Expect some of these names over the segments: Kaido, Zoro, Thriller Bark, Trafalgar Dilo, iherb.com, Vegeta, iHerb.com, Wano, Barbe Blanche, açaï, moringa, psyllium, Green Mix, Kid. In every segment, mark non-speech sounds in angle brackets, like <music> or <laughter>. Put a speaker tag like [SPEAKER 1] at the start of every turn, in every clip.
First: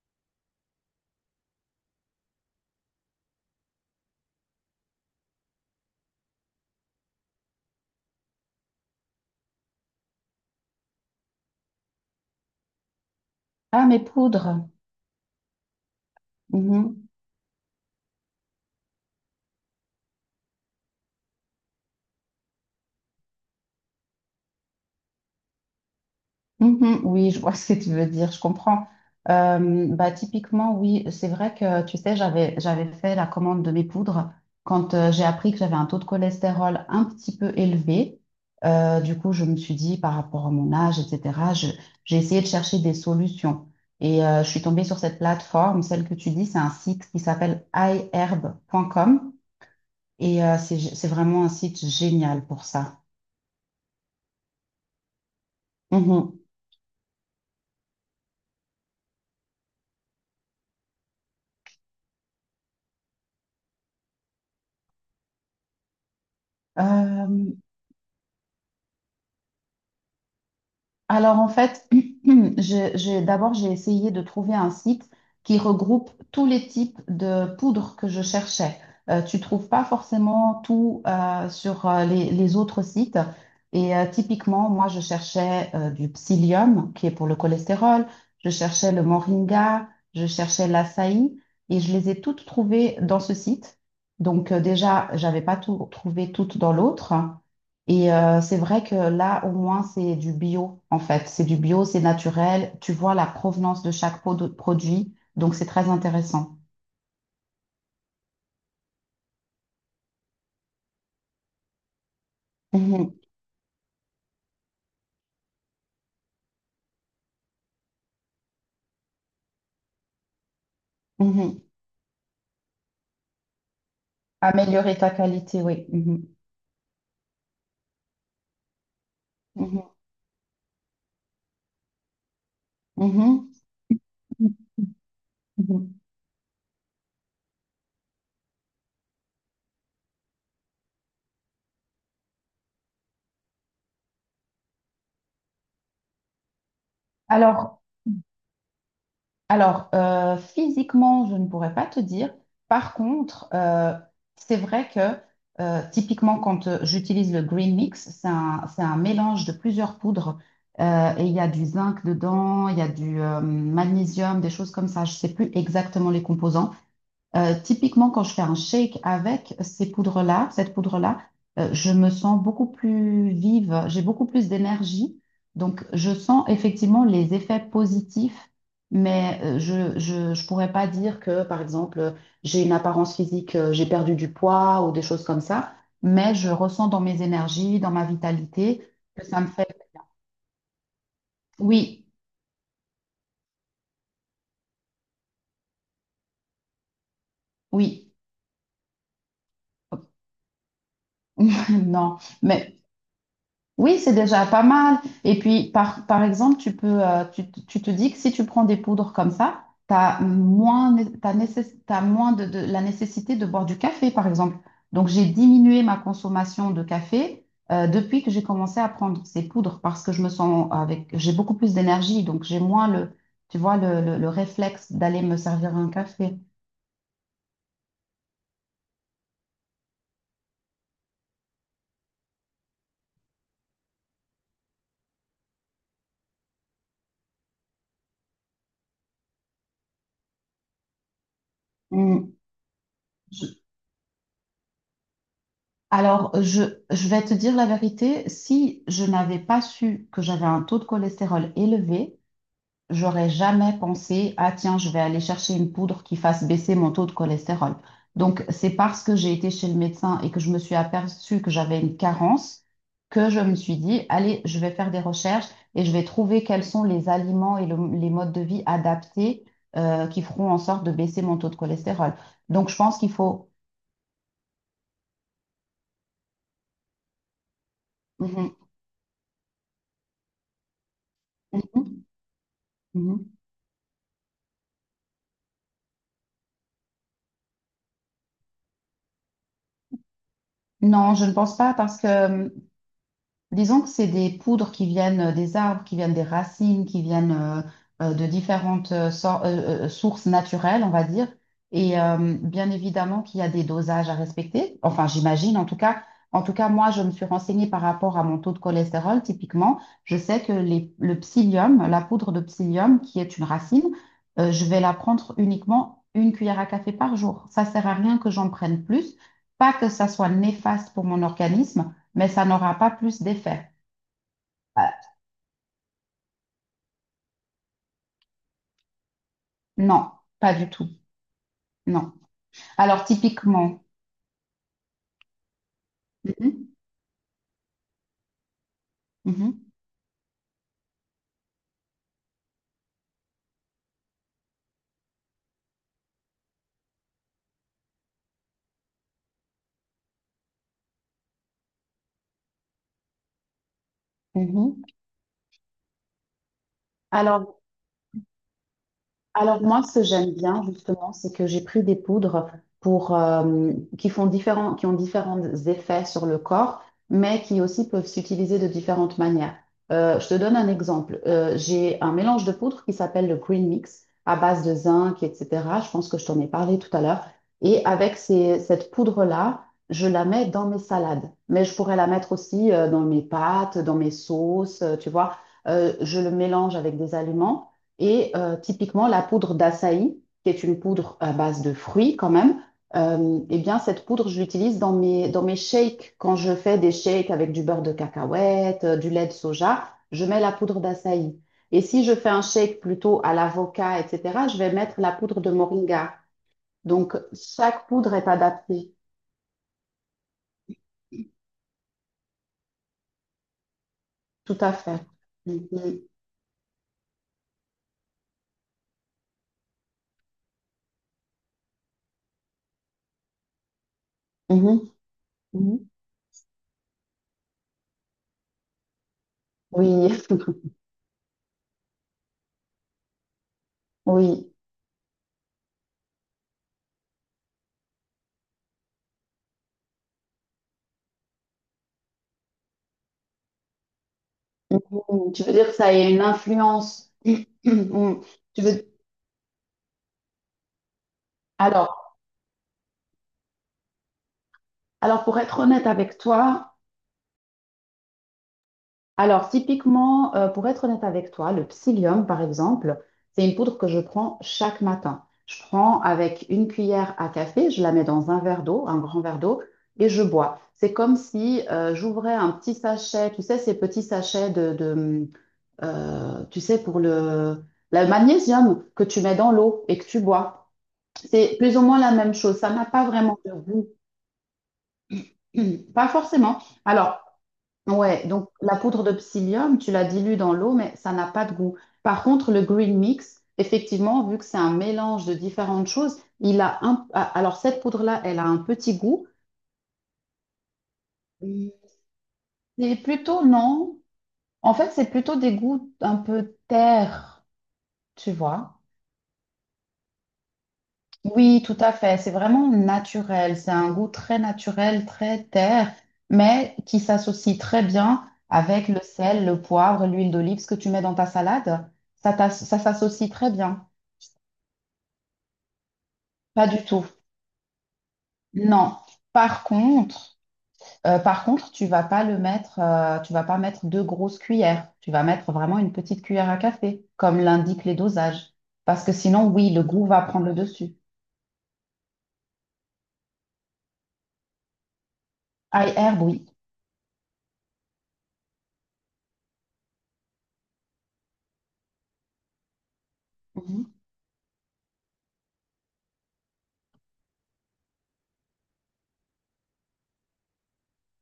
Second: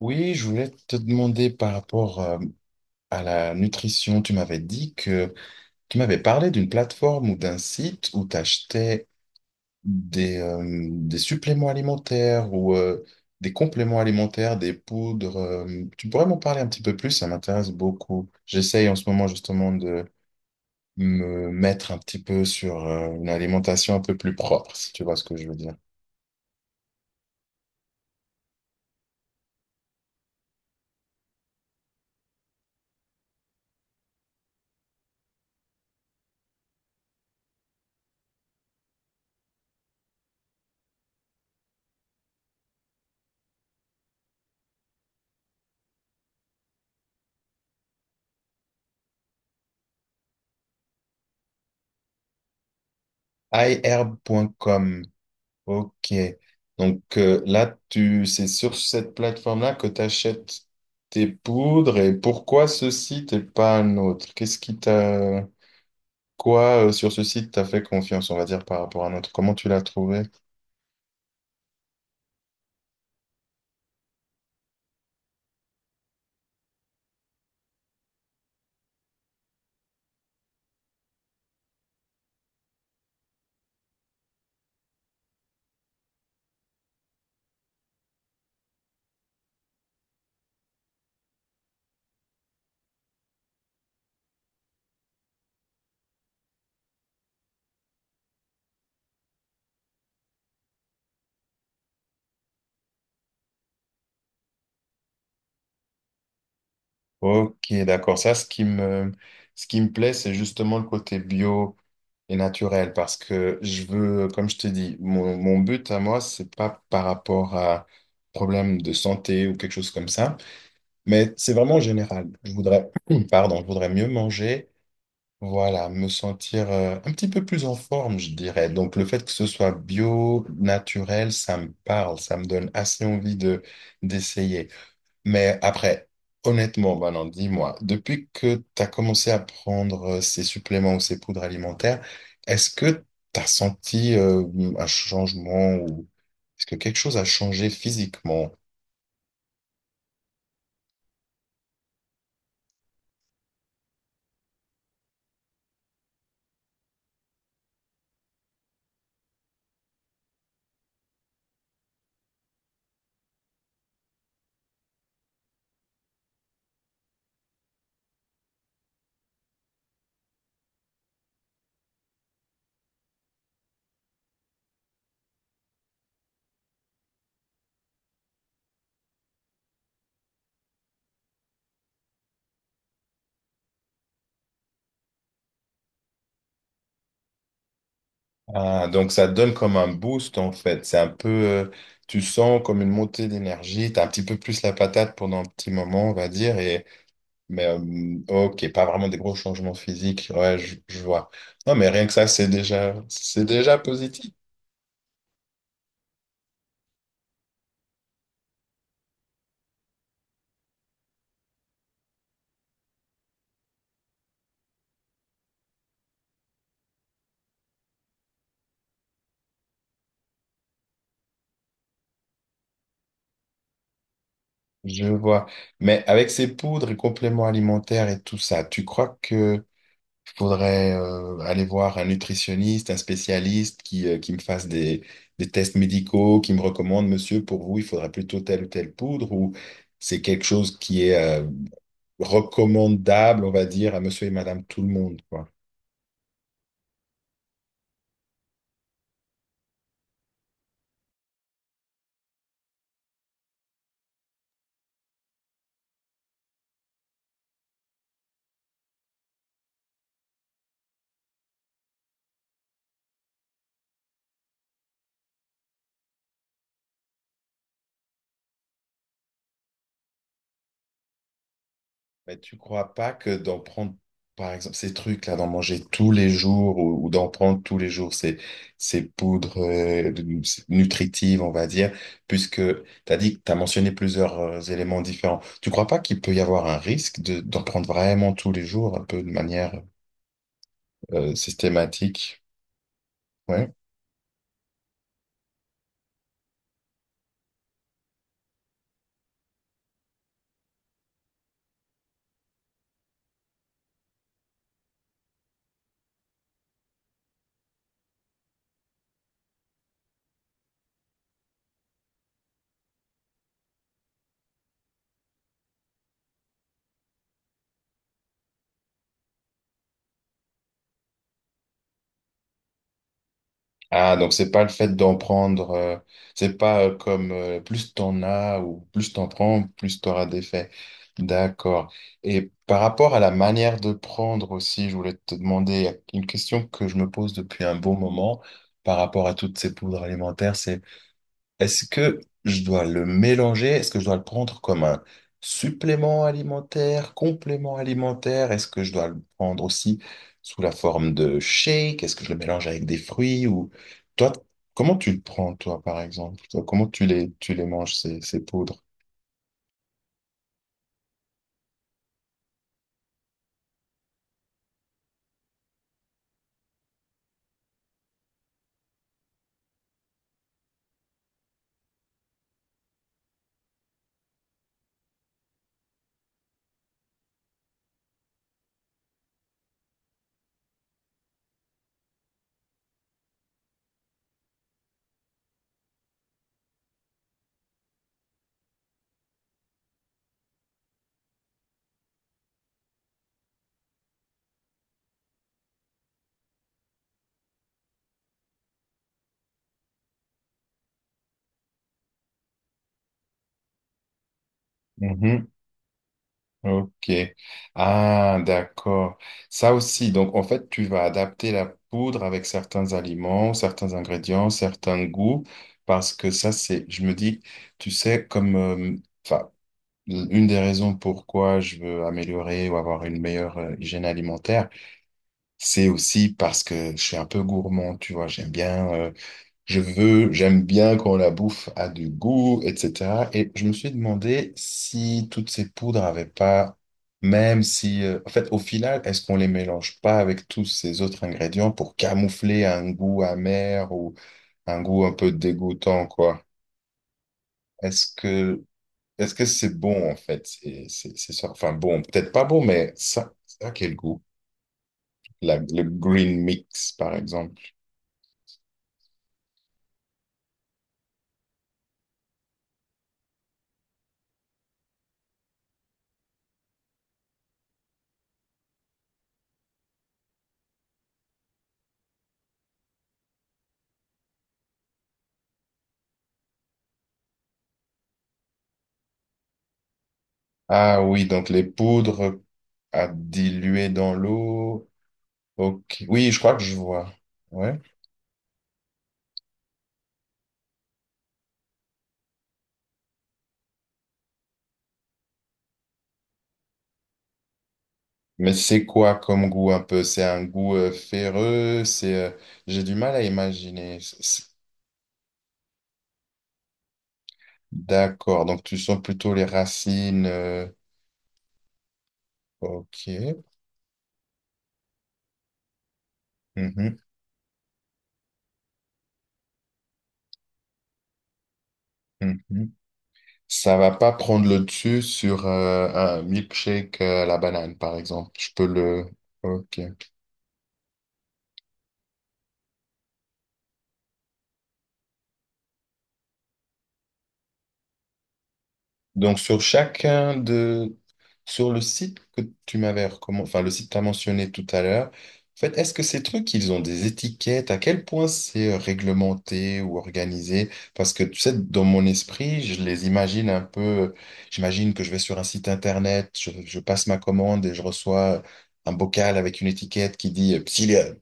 [SPEAKER 1] Oui, je voulais te demander par rapport à la nutrition. Tu m'avais dit que tu m'avais parlé d'une plateforme ou d'un site où tu achetais des, euh, des suppléments alimentaires ou des
[SPEAKER 2] Ah, mes
[SPEAKER 1] compléments alimentaires,
[SPEAKER 2] poudres.
[SPEAKER 1] des poudres. Tu pourrais m'en parler un petit peu
[SPEAKER 2] Mhm.
[SPEAKER 1] plus, ça m'intéresse beaucoup. J'essaye en ce moment justement de me mettre un petit peu sur une alimentation un peu plus propre, si tu vois ce que je veux dire.
[SPEAKER 2] Mhm. Oui, je vois <laughs> ce que tu veux dire, je comprends. Typiquement, oui, c'est vrai que, tu sais, j'avais fait la commande de mes poudres quand j'ai appris que j'avais un taux de cholestérol un petit peu élevé. Du coup, je me suis dit, par rapport à mon âge, etc., j'ai essayé de chercher des solutions. Je suis tombée sur cette plateforme, celle que tu dis, c'est un site qui s'appelle iherb.com. C'est vraiment un site génial pour ça.
[SPEAKER 1] iHerb.com. Ok.
[SPEAKER 2] Mhm.
[SPEAKER 1] Donc, c'est sur cette plateforme-là que tu achètes tes poudres, et pourquoi ce site et pas un autre? Qu'est-ce qui t'a... sur ce site
[SPEAKER 2] Euh,
[SPEAKER 1] t'a fait confiance, on va dire, par rapport à un autre? Comment tu l'as trouvé?
[SPEAKER 2] Alors en fait, <clears throat> d'abord j'ai essayé de trouver un site qui regroupe tous les types de poudres que je cherchais. Tu trouves pas forcément tout sur les autres sites. Typiquement, moi je cherchais du psyllium qui est pour le cholestérol, je cherchais le moringa, je cherchais l'açaï et je les ai toutes trouvées dans ce site. Déjà, j'avais pas tout trouvé toutes dans l'autre. C'est vrai que là, au moins, c'est du bio, en fait. C'est du bio, c'est naturel. Tu vois la provenance de chaque pot de produit. Donc, c'est très intéressant.
[SPEAKER 1] Ok, d'accord. Ça, ce qui me plaît, c'est justement le côté bio et naturel, parce
[SPEAKER 2] Mhm,
[SPEAKER 1] que je veux, comme je te dis, mon but à moi, c'est pas par rapport à problème de santé ou quelque chose comme ça. Mais c'est
[SPEAKER 2] mhm.
[SPEAKER 1] vraiment général. Je voudrais, <clears throat> pardon, je voudrais mieux manger,
[SPEAKER 2] Améliorer ta qualité, oui.
[SPEAKER 1] voilà, me
[SPEAKER 2] Mhm,
[SPEAKER 1] sentir un petit peu plus en forme, je dirais. Donc le fait que ce soit
[SPEAKER 2] mhm,
[SPEAKER 1] bio, naturel, ça me parle, ça me donne assez envie
[SPEAKER 2] mhm,
[SPEAKER 1] de d'essayer. Mais
[SPEAKER 2] mhm.
[SPEAKER 1] après, honnêtement, Manon, dis-moi, depuis que tu as commencé à prendre ces suppléments ou ces poudres alimentaires, est-ce que tu as senti un changement, ou est-ce que quelque chose a changé
[SPEAKER 2] Alors,
[SPEAKER 1] physiquement?
[SPEAKER 2] Alors, physiquement, je ne pourrais pas te dire. Par contre, c'est vrai que typiquement, quand j'utilise le Green Mix, c'est un mélange de plusieurs poudres et il y a du zinc dedans, il y a du magnésium, des choses comme ça. Je ne sais plus exactement les composants. Typiquement, quand je fais un shake avec ces cette poudre-là, je me sens beaucoup plus vive, j'ai beaucoup plus d'énergie. Donc, je sens effectivement les effets positifs, mais je pourrais pas dire que, par exemple, j'ai une apparence physique, j'ai perdu du poids ou des choses comme ça, mais je ressens dans mes énergies, dans ma
[SPEAKER 1] Ah,
[SPEAKER 2] vitalité,
[SPEAKER 1] donc
[SPEAKER 2] que
[SPEAKER 1] ça
[SPEAKER 2] ça me
[SPEAKER 1] donne
[SPEAKER 2] fait...
[SPEAKER 1] comme un boost en fait. C'est un peu,
[SPEAKER 2] Oui,
[SPEAKER 1] tu sens comme une montée d'énergie. T'as un petit peu plus la patate pendant un petit moment, on va dire. Et mais,
[SPEAKER 2] oui,
[SPEAKER 1] ok, pas vraiment des gros changements physiques. Ouais, je vois.
[SPEAKER 2] <laughs>
[SPEAKER 1] Non, mais rien que
[SPEAKER 2] non.
[SPEAKER 1] ça,
[SPEAKER 2] Mais
[SPEAKER 1] c'est déjà
[SPEAKER 2] oui, c'est
[SPEAKER 1] positif.
[SPEAKER 2] déjà pas mal. Et puis, par exemple, tu te dis que si tu prends des poudres comme ça, tu as moins, né- t'as nécess- t'as moins la nécessité de boire du café, par exemple. Donc, j'ai diminué ma consommation de café depuis que j'ai commencé à prendre ces poudres parce que je me sens avec, j'ai beaucoup plus d'énergie, donc j'ai moins le, tu vois, le réflexe
[SPEAKER 1] Je
[SPEAKER 2] d'aller me
[SPEAKER 1] vois.
[SPEAKER 2] servir un
[SPEAKER 1] Mais avec
[SPEAKER 2] café.
[SPEAKER 1] ces poudres et compléments alimentaires et tout ça, tu crois que faudrait aller voir un nutritionniste, un spécialiste qui me fasse des tests médicaux, qui me recommande, monsieur, pour vous, il faudrait plutôt telle ou telle poudre, ou c'est quelque chose qui est
[SPEAKER 2] Mm.
[SPEAKER 1] recommandable, on va dire, à monsieur et madame tout le monde, quoi.
[SPEAKER 2] Alors, je, je vais te dire la vérité, si je n'avais pas su que j'avais un taux de cholestérol élevé, j'aurais jamais pensé, ah tiens, je vais aller chercher une poudre qui fasse baisser mon taux de cholestérol. Donc, c'est parce que j'ai été chez le médecin et que je me suis aperçue que j'avais une carence que je me suis dit, allez, je vais faire des recherches et je vais trouver quels sont les aliments et les modes de vie adaptés qui feront en sorte de baisser mon taux de cholestérol.
[SPEAKER 1] Mais tu
[SPEAKER 2] Donc, je
[SPEAKER 1] crois
[SPEAKER 2] pense qu'il
[SPEAKER 1] pas que
[SPEAKER 2] faut...
[SPEAKER 1] d'en prendre, par exemple, ces trucs-là, d'en manger tous les jours, ou d'en prendre tous les jours
[SPEAKER 2] Mhm.
[SPEAKER 1] ces poudres nutritives, on va
[SPEAKER 2] Mhm.
[SPEAKER 1] dire, puisque tu as
[SPEAKER 2] Mhm.
[SPEAKER 1] dit, tu as mentionné plusieurs éléments différents. Tu crois pas qu'il peut y avoir un risque de, d'en prendre vraiment tous les jours, un peu de manière
[SPEAKER 2] Non, je ne pense pas parce que
[SPEAKER 1] systématique? Ouais.
[SPEAKER 2] disons que c'est des poudres qui viennent des arbres, qui viennent des racines, qui viennent de différentes sources naturelles, on va dire. Bien évidemment qu'il y a des dosages à respecter. Enfin, j'imagine en tout cas. En tout cas, moi, je me suis renseignée par rapport à mon taux de cholestérol. Typiquement, je sais que le psyllium, la poudre de psyllium, qui est une racine, je vais la prendre uniquement une cuillère à café par jour. Ça sert à rien que j'en prenne plus. Pas que ça soit néfaste pour mon organisme mais ça n'aura pas plus d'effet.
[SPEAKER 1] Ah, donc c'est pas le
[SPEAKER 2] Euh,
[SPEAKER 1] fait d'en prendre, c'est pas comme, plus t'en as ou plus t'en prends, plus
[SPEAKER 2] non,
[SPEAKER 1] t'auras
[SPEAKER 2] pas du
[SPEAKER 1] d'effets.
[SPEAKER 2] tout.
[SPEAKER 1] D'accord.
[SPEAKER 2] Non.
[SPEAKER 1] Et par
[SPEAKER 2] Alors,
[SPEAKER 1] rapport à la manière
[SPEAKER 2] typiquement.
[SPEAKER 1] de prendre aussi, je voulais te demander une question
[SPEAKER 2] Mhm,
[SPEAKER 1] que je me pose depuis un bon moment par rapport à toutes
[SPEAKER 2] mhm,
[SPEAKER 1] ces poudres alimentaires, c'est est-ce que je dois le mélanger? Est-ce que je dois le prendre comme un supplément alimentaire, complément alimentaire? Est-ce que je dois le prendre aussi sous la forme de shake? Est-ce que je le mélange avec des fruits? Ou toi,
[SPEAKER 2] mhm.
[SPEAKER 1] comment tu le prends, toi, par exemple? Toi, comment tu les,
[SPEAKER 2] Alors,
[SPEAKER 1] manges, ces poudres?
[SPEAKER 2] Alors moi, ce que j'aime bien justement, c'est que j'ai pris des poudres pour, qui ont différents effets sur le corps, mais qui aussi peuvent s'utiliser de différentes manières. Je te donne un exemple. J'ai un mélange de poudres qui s'appelle le Green Mix à base de zinc, etc. Je pense que je t'en ai parlé tout à l'heure. Et avec cette poudre-là, je la mets dans mes salades, mais je pourrais la mettre aussi dans mes pâtes, dans mes sauces, tu vois. Je le mélange avec des aliments. Typiquement, la poudre d'açaï, qui est une poudre à base de fruits quand même, eh bien, cette poudre, je l'utilise dans mes shakes. Quand je fais des shakes avec du beurre de cacahuète, du lait de soja, je mets la poudre d'açaï. Et si je fais un shake plutôt à l'avocat, etc., je vais mettre la poudre de moringa.
[SPEAKER 1] Ok.
[SPEAKER 2] Donc, chaque poudre est
[SPEAKER 1] Ah,
[SPEAKER 2] adaptée.
[SPEAKER 1] d'accord. Ça aussi, donc en fait, tu vas adapter la poudre avec certains aliments, certains ingrédients,
[SPEAKER 2] Tout à fait.
[SPEAKER 1] certains goûts,
[SPEAKER 2] Mhm.
[SPEAKER 1] parce que ça, c'est, je me dis, tu sais, comme, enfin, une des raisons pourquoi je veux améliorer ou avoir une meilleure hygiène alimentaire,
[SPEAKER 2] Mhm.
[SPEAKER 1] c'est
[SPEAKER 2] Mhm.
[SPEAKER 1] aussi parce que je suis un peu gourmand, tu vois, j'aime bien.
[SPEAKER 2] Oui,
[SPEAKER 1] J'aime bien quand la bouffe a du goût, etc. Et je me suis
[SPEAKER 2] <laughs>
[SPEAKER 1] demandé
[SPEAKER 2] oui.
[SPEAKER 1] si toutes ces poudres avaient pas, même si, en fait, au final, est-ce qu'on les mélange pas avec tous ces autres ingrédients pour camoufler un goût amer ou un goût un peu
[SPEAKER 2] Mhm. Tu veux dire que ça a
[SPEAKER 1] dégoûtant,
[SPEAKER 2] une
[SPEAKER 1] quoi?
[SPEAKER 2] influence. <clears throat>
[SPEAKER 1] Est-ce
[SPEAKER 2] Mhm. Tu
[SPEAKER 1] que,
[SPEAKER 2] veux
[SPEAKER 1] est-ce que c'est bon, en fait? C'est ça. Enfin, bon,
[SPEAKER 2] Alors,
[SPEAKER 1] peut-être pas bon, mais ça a quel goût?
[SPEAKER 2] alors pour être
[SPEAKER 1] Le
[SPEAKER 2] honnête avec
[SPEAKER 1] green
[SPEAKER 2] toi,
[SPEAKER 1] mix, par exemple.
[SPEAKER 2] alors typiquement, pour être honnête avec toi, le psyllium, par exemple, c'est une poudre que je prends chaque matin. Je prends avec une cuillère à café, je la mets dans un verre d'eau, un grand verre d'eau, et je bois. C'est comme si j'ouvrais un petit sachet, tu sais, ces petits sachets tu sais, pour le magnésium que tu mets dans l'eau et que tu bois.
[SPEAKER 1] Ah oui, donc
[SPEAKER 2] C'est
[SPEAKER 1] les
[SPEAKER 2] plus ou moins la même
[SPEAKER 1] poudres
[SPEAKER 2] chose. Ça n'a pas
[SPEAKER 1] à
[SPEAKER 2] vraiment de goût.
[SPEAKER 1] diluer dans l'eau.
[SPEAKER 2] <clears throat>
[SPEAKER 1] Ok.
[SPEAKER 2] Pas
[SPEAKER 1] Oui, je crois
[SPEAKER 2] forcément.
[SPEAKER 1] que je vois.
[SPEAKER 2] Alors,
[SPEAKER 1] Ouais.
[SPEAKER 2] ouais, donc la poudre de psyllium, tu la dilues dans l'eau, mais ça n'a pas de goût. Par contre, le green mix, effectivement, vu que c'est un mélange de différentes choses, il a un... ah, alors cette poudre-là, elle a
[SPEAKER 1] Mais
[SPEAKER 2] un
[SPEAKER 1] c'est
[SPEAKER 2] petit
[SPEAKER 1] quoi
[SPEAKER 2] goût.
[SPEAKER 1] comme goût un peu? C'est un goût ferreux, c'est j'ai du
[SPEAKER 2] C'est
[SPEAKER 1] mal à
[SPEAKER 2] plutôt non.
[SPEAKER 1] imaginer.
[SPEAKER 2] En fait, c'est plutôt des goûts un peu terre, tu
[SPEAKER 1] D'accord. Donc tu
[SPEAKER 2] vois.
[SPEAKER 1] sens plutôt les racines.
[SPEAKER 2] Oui, tout à fait. C'est vraiment
[SPEAKER 1] Ok.
[SPEAKER 2] naturel. C'est un goût très naturel, très terre, mais
[SPEAKER 1] Mhm,
[SPEAKER 2] qui s'associe très bien avec le sel, le poivre, l'huile d'olive, ce que tu mets dans ta salade.
[SPEAKER 1] mhm.
[SPEAKER 2] Ça s'associe très
[SPEAKER 1] Ça
[SPEAKER 2] bien.
[SPEAKER 1] va pas prendre le dessus sur un
[SPEAKER 2] Pas du
[SPEAKER 1] milkshake
[SPEAKER 2] tout.
[SPEAKER 1] à la banane, par exemple. Je peux
[SPEAKER 2] Non.
[SPEAKER 1] le.
[SPEAKER 2] Par
[SPEAKER 1] Ok.
[SPEAKER 2] contre, par contre, tu vas pas mettre deux grosses cuillères. Tu vas mettre vraiment une petite cuillère à café, comme l'indiquent les dosages. Parce que
[SPEAKER 1] Donc,
[SPEAKER 2] sinon,
[SPEAKER 1] sur
[SPEAKER 2] oui, le goût va
[SPEAKER 1] chacun
[SPEAKER 2] prendre le dessus.
[SPEAKER 1] de... Sur le site que tu m'avais recommandé, enfin, le site que tu as mentionné tout à l'heure, en fait, est-ce
[SPEAKER 2] Ail
[SPEAKER 1] que ces
[SPEAKER 2] herbe, oui.
[SPEAKER 1] trucs, ils ont des étiquettes? À quel point c'est réglementé ou organisé? Parce que, tu sais, dans mon esprit, je les imagine un
[SPEAKER 2] Mhm.
[SPEAKER 1] peu... J'imagine que je vais sur un site internet, je passe ma commande et je reçois un bocal avec une étiquette qui dit euh,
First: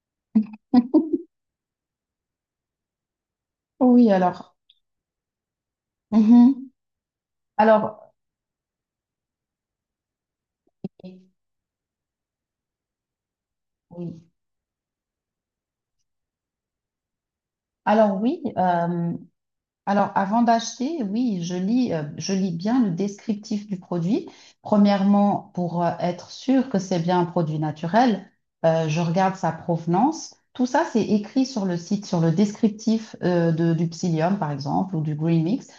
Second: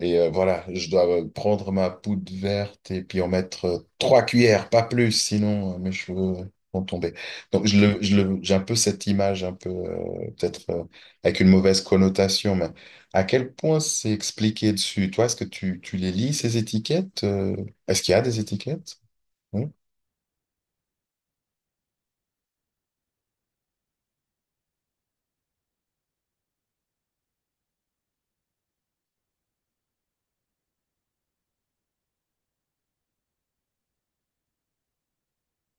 [SPEAKER 1] voilà, je dois
[SPEAKER 2] <laughs>
[SPEAKER 1] prendre ma poudre verte et puis en mettre
[SPEAKER 2] Oui,
[SPEAKER 1] trois
[SPEAKER 2] alors.
[SPEAKER 1] cuillères, pas plus, sinon mes cheveux
[SPEAKER 2] Mhm.
[SPEAKER 1] vont tomber. Donc
[SPEAKER 2] Alors,
[SPEAKER 1] j'ai un peu cette image, un peu peut-être,
[SPEAKER 2] oui.
[SPEAKER 1] avec une mauvaise connotation, mais à quel point c'est
[SPEAKER 2] Oui.
[SPEAKER 1] expliqué dessus? Toi, est-ce que tu les lis, ces étiquettes? Est-ce qu'il y
[SPEAKER 2] Alors
[SPEAKER 1] a des
[SPEAKER 2] oui,
[SPEAKER 1] étiquettes? Non.
[SPEAKER 2] alors avant d'acheter, oui, je lis bien le descriptif du produit. Premièrement, pour être sûr que c'est bien un produit naturel, je regarde sa provenance. Tout ça, c'est écrit sur le site, sur le descriptif du Psyllium, par exemple, ou du Green Mix.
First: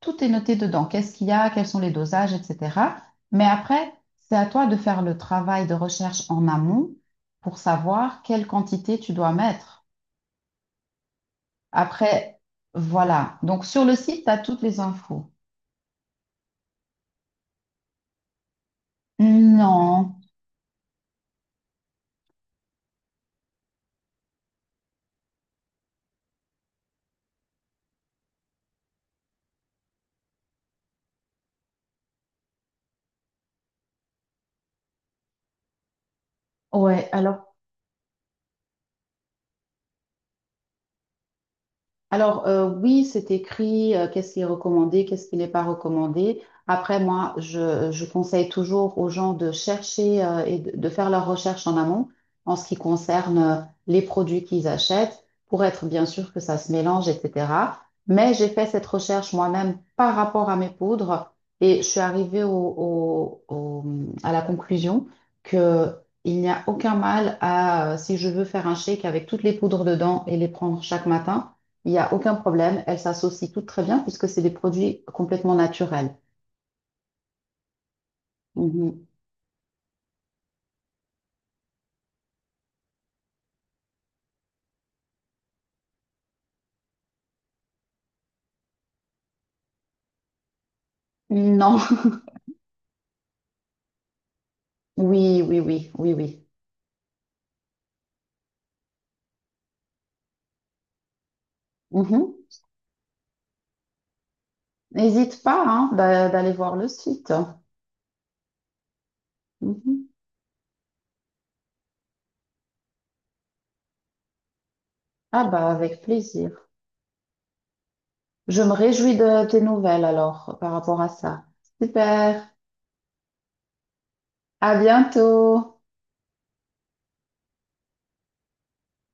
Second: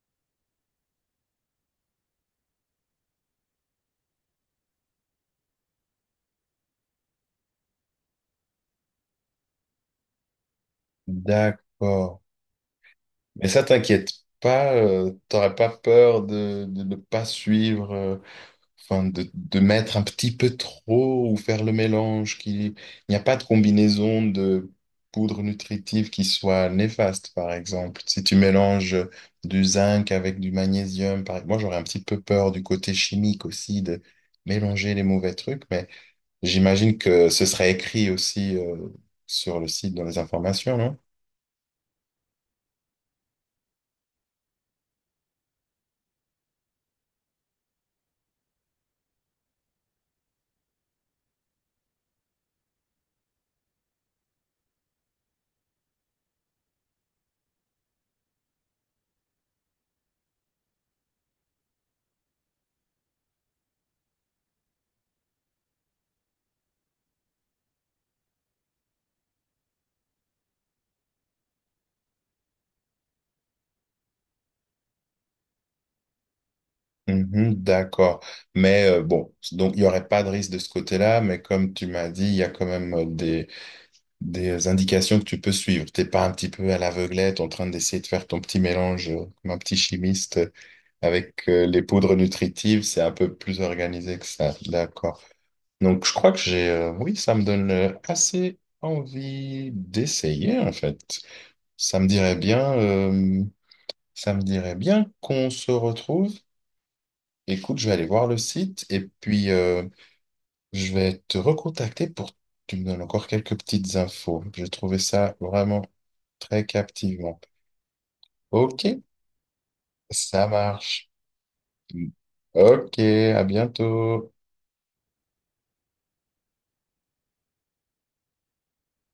[SPEAKER 2] Tout est noté dedans. Qu'est-ce qu'il y a, quels sont les dosages, etc. Mais après, c'est à toi de faire le travail de recherche en amont pour savoir quelle quantité tu dois mettre.
[SPEAKER 1] D'accord.
[SPEAKER 2] Après, voilà.
[SPEAKER 1] Mais ça
[SPEAKER 2] Donc, sur le
[SPEAKER 1] t'inquiète
[SPEAKER 2] site, tu as toutes
[SPEAKER 1] pas,
[SPEAKER 2] les infos.
[SPEAKER 1] t'aurais pas peur de ne pas suivre. Enfin, de mettre un
[SPEAKER 2] Non.
[SPEAKER 1] petit peu trop ou faire le mélange, il n'y a pas de combinaison de poudre nutritive qui soit néfaste, par exemple. Si tu mélanges du zinc avec du magnésium, par... moi j'aurais un petit peu peur du côté chimique aussi, de mélanger les mauvais trucs, mais j'imagine
[SPEAKER 2] Ouais,
[SPEAKER 1] que ce
[SPEAKER 2] alors
[SPEAKER 1] serait écrit aussi sur le site dans les informations, non?
[SPEAKER 2] Alors, oui, c'est écrit, qu'est-ce qui est recommandé, qu'est-ce qui n'est pas recommandé. Après, je conseille toujours aux gens de chercher, et de faire leurs recherches en amont en ce qui concerne, les produits qu'ils achètent pour être bien sûr que ça se mélange, etc. Mais j'ai fait cette recherche moi-même par rapport à mes poudres et je suis arrivée au- à la conclusion que il n'y a aucun mal à, si je veux faire un shake avec toutes les poudres dedans et les prendre chaque matin il n'y a aucun problème. Elles s'associent toutes très bien puisque c'est des produits complètement naturels.
[SPEAKER 1] Mhm, d'accord. Mais euh,
[SPEAKER 2] Mhm. <laughs>
[SPEAKER 1] bon, donc il n'y aurait pas de risque de ce côté-là, mais comme tu m'as dit, il y a quand même des indications que tu peux suivre. T'es pas un petit peu à l'aveuglette en train d'essayer de faire ton petit mélange comme un petit chimiste avec
[SPEAKER 2] Non.
[SPEAKER 1] les poudres nutritives. C'est un peu plus organisé que ça. D'accord.
[SPEAKER 2] Oui, oui, oui,
[SPEAKER 1] Donc, je
[SPEAKER 2] oui,
[SPEAKER 1] crois que
[SPEAKER 2] oui.
[SPEAKER 1] j'ai, oui, ça me donne assez envie d'essayer, en fait. Ça me
[SPEAKER 2] Mhm.
[SPEAKER 1] dirait bien, euh, ça me dirait bien
[SPEAKER 2] N'hésite
[SPEAKER 1] qu'on
[SPEAKER 2] pas
[SPEAKER 1] se
[SPEAKER 2] hein,
[SPEAKER 1] retrouve.
[SPEAKER 2] d'aller voir le site.
[SPEAKER 1] Écoute, je vais aller voir le site et puis,
[SPEAKER 2] Mhm.
[SPEAKER 1] je vais te recontacter pour que tu me donnes encore quelques petites infos. J'ai trouvé ça
[SPEAKER 2] Ah bah
[SPEAKER 1] vraiment
[SPEAKER 2] avec
[SPEAKER 1] très
[SPEAKER 2] plaisir.
[SPEAKER 1] captivant.
[SPEAKER 2] Je me
[SPEAKER 1] Ok,
[SPEAKER 2] réjouis de tes nouvelles
[SPEAKER 1] ça
[SPEAKER 2] alors par rapport
[SPEAKER 1] marche.
[SPEAKER 2] à ça. Super.
[SPEAKER 1] Ok, à bientôt.
[SPEAKER 2] À bientôt.